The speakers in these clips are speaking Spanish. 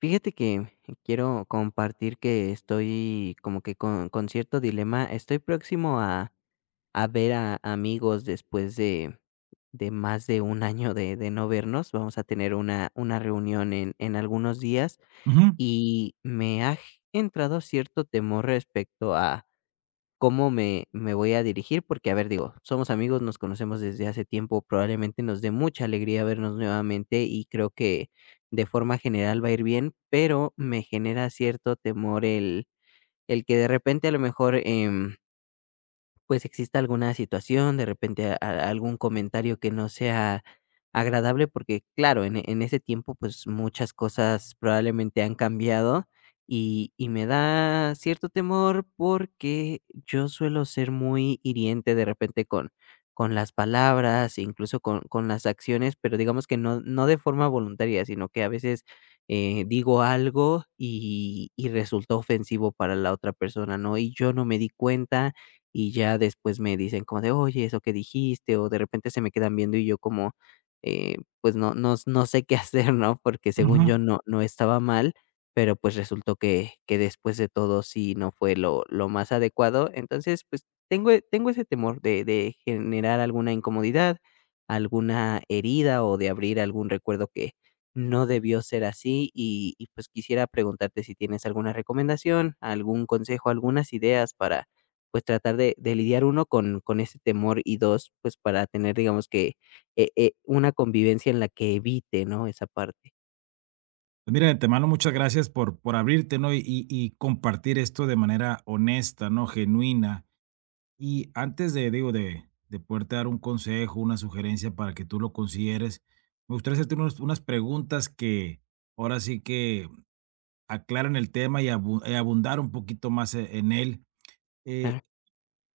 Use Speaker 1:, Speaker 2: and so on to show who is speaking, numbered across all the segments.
Speaker 1: Fíjate que quiero compartir que estoy como que con cierto dilema. Estoy próximo a ver a amigos después de más de un año de no vernos. Vamos a tener una reunión en algunos días
Speaker 2: Ujú,
Speaker 1: y me ha entrado cierto temor respecto cómo me voy a dirigir, porque, a ver, digo, somos amigos, nos conocemos desde hace tiempo, probablemente nos dé mucha alegría vernos nuevamente y creo que de forma general va a ir bien, pero me genera cierto temor el que de repente a lo mejor, pues exista alguna situación, de repente algún comentario que no sea agradable, porque claro, en ese tiempo pues muchas cosas probablemente han cambiado y me da cierto temor porque yo suelo ser muy hiriente de repente con las palabras, incluso con las acciones, pero digamos que no, no de forma voluntaria, sino que a veces digo algo y resulta ofensivo para la otra persona, ¿no? Y yo no me di cuenta y ya después me dicen como de: "Oye, eso que dijiste", o de repente se me quedan viendo y yo como, pues no sé qué hacer, ¿no? Porque según
Speaker 2: ujú.
Speaker 1: yo no estaba mal, pero pues resultó que después de todo sí no fue lo más adecuado. Entonces, pues tengo ese temor de generar alguna incomodidad, alguna herida o de abrir algún recuerdo que no debió ser así y pues quisiera preguntarte si tienes alguna recomendación, algún consejo, algunas ideas para pues tratar de lidiar uno con ese temor y 2 pues para tener digamos que, una convivencia en la que evite, ¿no?, esa parte.
Speaker 2: Pues mira, de antemano, muchas gracias por abrirte, ¿no? Y compartir esto de manera honesta, ¿no? Genuina. Y antes de, digo, de poderte dar un consejo, una sugerencia para que tú lo consideres, me gustaría hacerte unas preguntas que ahora sí que aclaran el tema y y abundar un poquito más en él. Eh,
Speaker 1: Claro.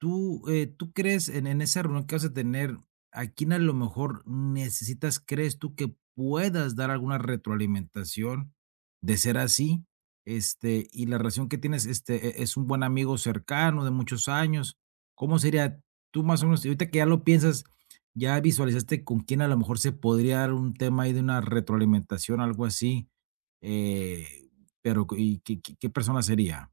Speaker 2: ¿Tú, tú crees en esa reunión que vas a tener, a quién a lo mejor necesitas, crees tú que puedas dar alguna retroalimentación de ser así? Este, y la relación que tienes, este, es un buen amigo cercano de muchos años. ¿Cómo sería tú más o menos? Y ahorita que ya lo piensas, ya visualizaste con quién a lo mejor se podría dar un tema ahí de una retroalimentación, algo así. eh, pero, ¿y qué, qué persona sería?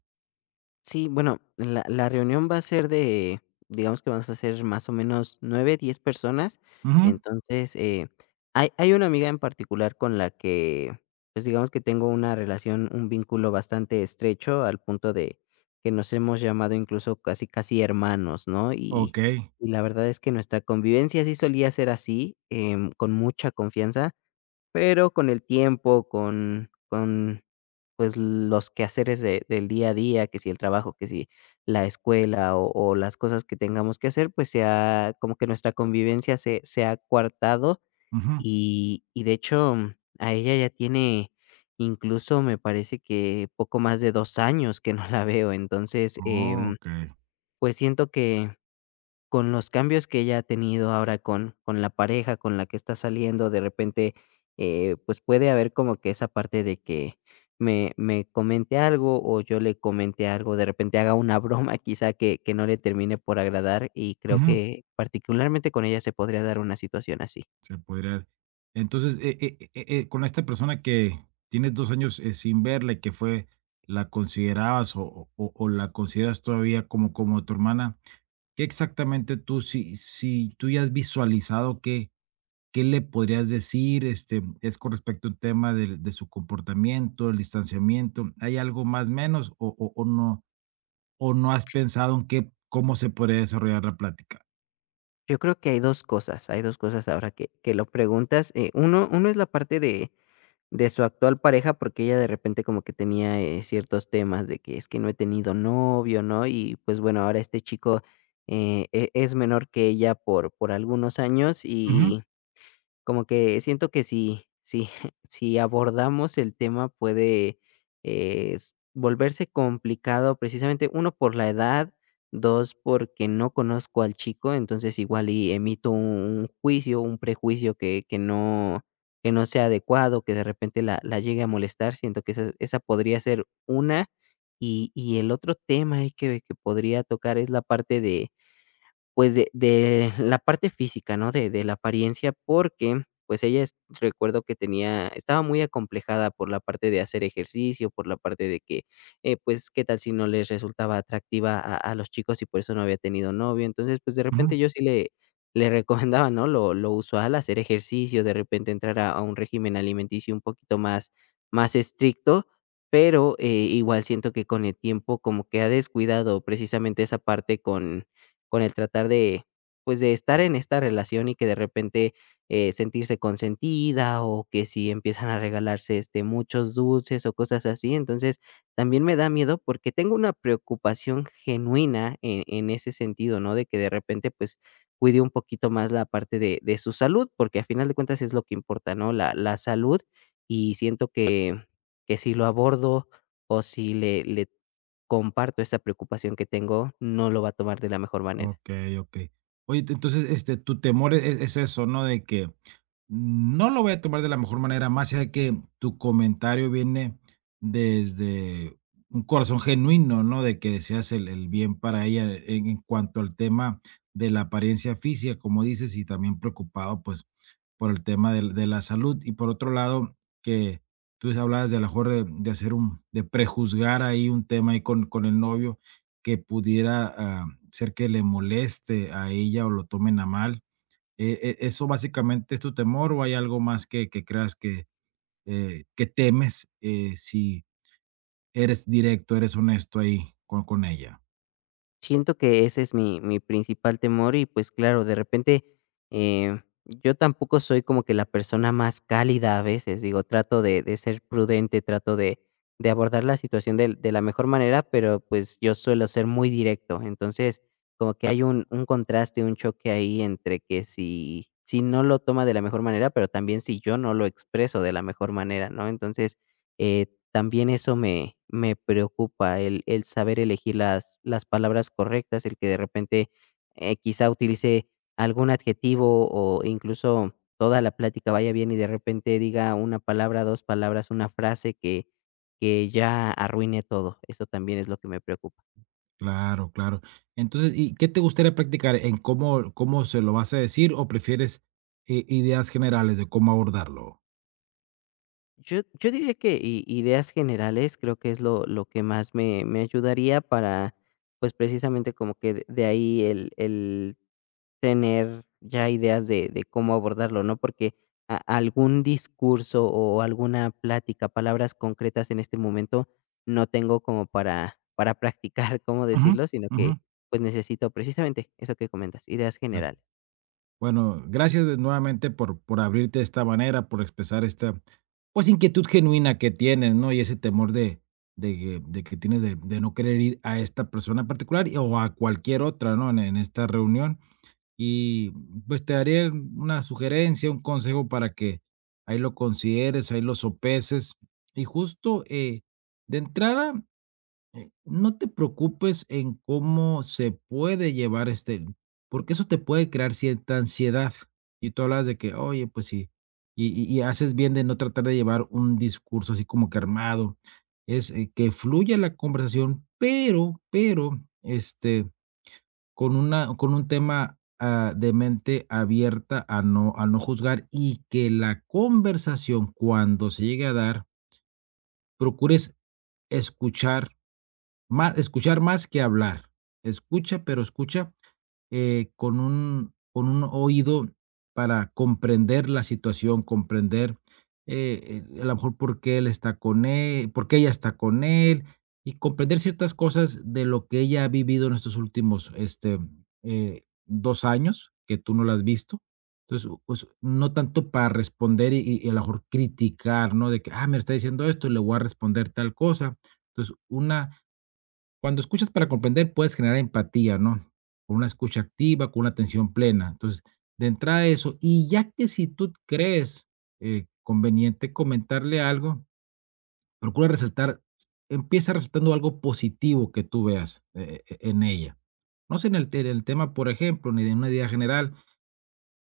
Speaker 1: Sí, bueno, la reunión va a ser de digamos que vamos a ser más o menos 9 10 personas.
Speaker 2: Ujú,
Speaker 1: Entonces, hay una amiga en particular con la que, pues, digamos que tengo una relación, un vínculo bastante estrecho, al punto de que nos hemos llamado incluso casi casi hermanos, ¿no?
Speaker 2: ok,
Speaker 1: Y la verdad es que nuestra convivencia sí solía ser así, con mucha confianza. Pero con el tiempo, pues, los quehaceres de del día a día, que si el trabajo, que si la escuela o las cosas que tengamos que hacer, pues, se ha como que nuestra convivencia se ha coartado
Speaker 2: ujú.
Speaker 1: y de hecho, a ella ya tiene incluso me parece que poco más de 2 años que no la veo. Entonces,
Speaker 2: Okey.
Speaker 1: pues, siento que con los cambios que ella ha tenido ahora con la pareja con la que está saliendo, de repente, pues, puede haber como que esa parte de que me comente algo, o yo le comente algo, de repente haga una broma, quizá, que no le termine por agradar, y creo
Speaker 2: Ujú.
Speaker 1: que particularmente con ella se podría dar una situación así.
Speaker 2: Se podría entonces, con esta persona que tienes 2 años, sin verla y que fue la considerabas o la consideras todavía como como tu hermana, ¿qué exactamente tú si tú ya has visualizado qué le podrías decir? Este, ¿es con respecto a un tema del de su comportamiento, el distanciamiento? ¿Hay algo más, menos o no o no has pensado en qué cómo se podría desarrollar la plática?
Speaker 1: Yo creo que hay 2 cosas ahora que lo preguntas, uno es la parte de su actual pareja, porque ella de repente como que tenía, ciertos temas de que: "Es que no he tenido novio", ¿no? Y, pues, bueno, ahora este chico, es menor que ella por algunos años
Speaker 2: Ujú,
Speaker 1: y como que siento que si abordamos el tema puede, s volverse complicado precisamente, uno por la edad, 2 porque no conozco al chico, entonces igual y emito un juicio, un prejuicio que no sea adecuado, que de repente la llegue a molestar, siento que esa podría ser una. Y el otro tema ahí que podría tocar es la parte de pues, de la parte física, ¿no? De la apariencia, porque, pues, ella es recuerdo que tenía estaba muy acomplejada por la parte de hacer ejercicio, por la parte de que, pues, qué tal si no les resultaba atractiva a los chicos y por eso no había tenido novio. Entonces, pues, de
Speaker 2: ujú.
Speaker 1: repente yo sí le le recomendaba, ¿no? Lo usual, hacer ejercicio, de repente entrar a un régimen alimenticio un poquito más estricto, pero, igual siento que con el tiempo como que ha descuidado precisamente esa parte con el tratar de, pues, de estar en esta relación y que de repente, sentirse consentida, o que si empiezan a regalarse, este, muchos dulces o cosas así. Entonces, también me da miedo porque tengo una preocupación genuina en ese sentido, ¿no? De que de repente, pues, cuide un poquito más la parte de su salud, porque a final de cuentas es lo que importa, ¿no? La salud, y siento que si lo abordo, o si le comparto esa preocupación que tengo, no lo va a tomar de la mejor manera.
Speaker 2: Okey, okey. Oye, te entonces, este, tu temor es eso, ¿no? De que no lo voy a tomar de la mejor manera, más allá de que tu comentario viene desde un corazón genuino, ¿no? De que deseas el bien para ella en cuanto al tema de la apariencia física, como dices, y también preocupado, pues, por el tema del de la salud. Y por otro lado, que tú hablabas de a lo mejor de hacer un de prejuzgar ahí un tema ahí con el novio que pudiera, ah, ser que le moleste a ella o lo tomen a mal. ¿Eso básicamente es tu temor o hay algo más que creas que temes, si eres directo, eres honesto ahí con ella?
Speaker 1: Siento que ese es mi principal temor y, pues, claro, de repente, yo tampoco soy como que la persona más cálida a veces, digo, trato de ser prudente, trato de abordar la situación del de la mejor manera, pero, pues, yo suelo ser muy directo. Entonces, como que hay un contraste, un choque ahí entre que si no lo toma de la mejor manera, pero también si yo no lo expreso de la mejor manera, ¿no? Entonces, eh también eso me preocupa, el saber elegir las palabras correctas, el que de repente, quizá utilice algún adjetivo o incluso toda la plática vaya bien y de repente diga una palabra, 2 palabras, una frase que ya arruine todo. Eso también es lo que me preocupa.
Speaker 2: Claro, claro. Entonces, ¿y qué te gustaría practicar? ¿En cómo cómo se lo vas a decir o prefieres, ideas generales de cómo abordarlo?
Speaker 1: Yo diría que i ideas generales creo que es lo que más me ayudaría para, pues, precisamente como que de ahí el tener ya ideas de cómo abordarlo, ¿no? Porque a algún discurso o alguna plática, palabras concretas en este momento no tengo como para practicar cómo
Speaker 2: Ujú,
Speaker 1: decirlo, sino
Speaker 2: ujú.
Speaker 1: que, pues, necesito precisamente eso que comentas, ideas
Speaker 2: Claro.
Speaker 1: generales.
Speaker 2: Bueno, gracias nuevamente por abrirte de esta manera, por expresar esta, pues, inquietud genuina que tienes, ¿no? Y ese temor de que tienes de no querer ir a esta persona en particular y- o a cualquier otra, ¿no? En esta reunión. Y pues te daré una sugerencia, un consejo para que ahí lo consideres, ahí lo sopeses. Y justo de entrada, no te preocupes en cómo se puede llevar este, porque eso te puede crear cierta ansiedad. Y tú hablas de que, oye, pues sí, y haces bien de no tratar de llevar un discurso así como que armado. Es Que fluya la conversación, pero, este, con un tema de mente abierta a no juzgar y que la conversación cuando se llegue a dar, procures escuchar más que hablar. Escucha, pero escucha, con un oído para comprender la situación, comprender, a lo mejor por qué ella está con él, y comprender ciertas cosas de lo que ella ha vivido en estos últimos, este, 2 años, que tú no la has visto. Entonces, pues, no tanto para responder y a lo mejor criticar, ¿no? De que: "Ah, me está diciendo esto, le voy a responder tal cosa". Entonces, una cuando escuchas para comprender, puedes generar empatía, ¿no? Con una escucha activa, con una atención plena. Entonces, de entrada eso, y ya que si tú crees conveniente comentarle algo, procura resaltar, empieza resaltando algo positivo que tú veas en ella. No sé, en el tema, por ejemplo, ni de una idea general,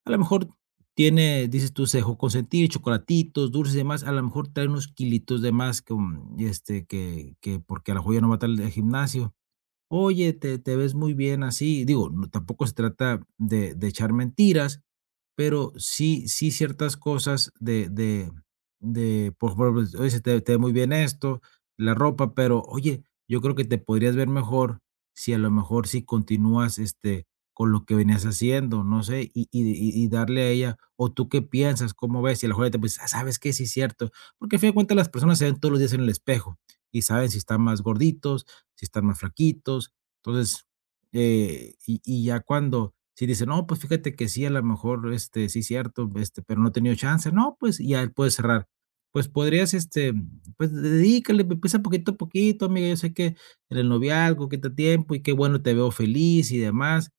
Speaker 2: a lo mejor tiene, dices tú, se dejó consentir, chocolatitos, dulces y demás, a lo mejor trae unos kilitos de más que, este, que porque a la joya no va a estar el gimnasio. Oye, te ves muy bien así. Digo, no, tampoco se trata de echar mentiras, pero sí ciertas cosas por favor, oye, se te ve muy bien esto, la ropa, pero, oye, yo creo que te podrías ver mejor si a lo mejor si continúas, este, con lo que venías haciendo, no sé, y darle a ella, o, ¿tú qué piensas? ¿Cómo ves? Y a lo mejor ella te pues, ¿sabes qué? Sí, es cierto, porque a fin de cuentas las personas se ven todos los días en el espejo y saben si están más gorditos, si están más flaquitos. Entonces, y ya cuando, si dice, no, pues fíjate que sí, a lo mejor, este, sí, cierto, este, pero no he tenido chance, no, pues y ya él puede cerrar. Pues podrías, este, pues dedícale, empieza poquito a poquito, amiga. Yo sé que en el noviazgo quita tiempo y qué bueno, te veo feliz y demás.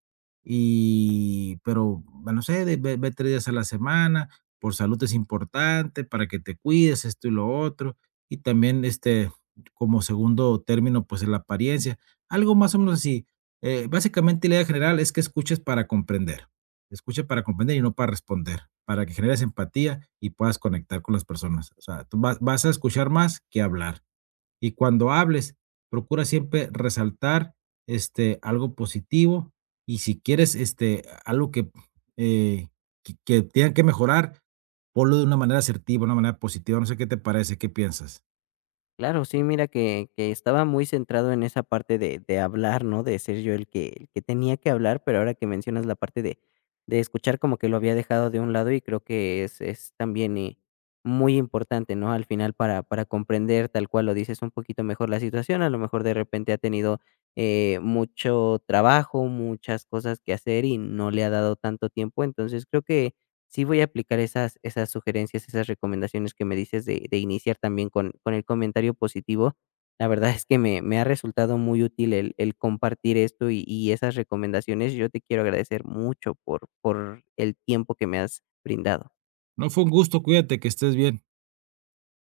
Speaker 2: Y, pero, bueno, no sé, ve, ve 3 días a la semana, por salud es importante, para que te cuides, esto y lo otro. Y también, este, como segundo término, pues, la apariencia. Algo más o menos así. Básicamente, la idea general es que escuches para comprender. Escucha para comprender y no para responder, para que generes empatía y puedas conectar con las personas. O sea, tú vas a escuchar más que hablar. Y cuando hables, procura siempre resaltar, este, algo positivo y si quieres, este, algo que, eh, que tengan que mejorar, ponlo de una manera asertiva, una manera positiva. No sé qué te parece, ¿qué piensas?
Speaker 1: Claro, sí, mira que estaba muy centrado en esa parte de hablar, ¿no? De ser yo el que tenía que hablar, pero ahora que mencionas la parte de escuchar, como que lo había dejado de un lado y creo que es también, muy importante, ¿no? Al final para comprender, tal cual lo dices, un poquito mejor la situación, a lo mejor de repente ha tenido, mucho trabajo, muchas cosas que hacer y no le ha dado tanto tiempo, entonces creo que sí voy a aplicar esas sugerencias, esas recomendaciones que me dices de iniciar también con el comentario positivo. La verdad es que me ha resultado muy útil el compartir esto y esas recomendaciones. Yo te quiero agradecer mucho por el tiempo que me has brindado.
Speaker 2: No, fue un gusto, cuídate, que estés bien.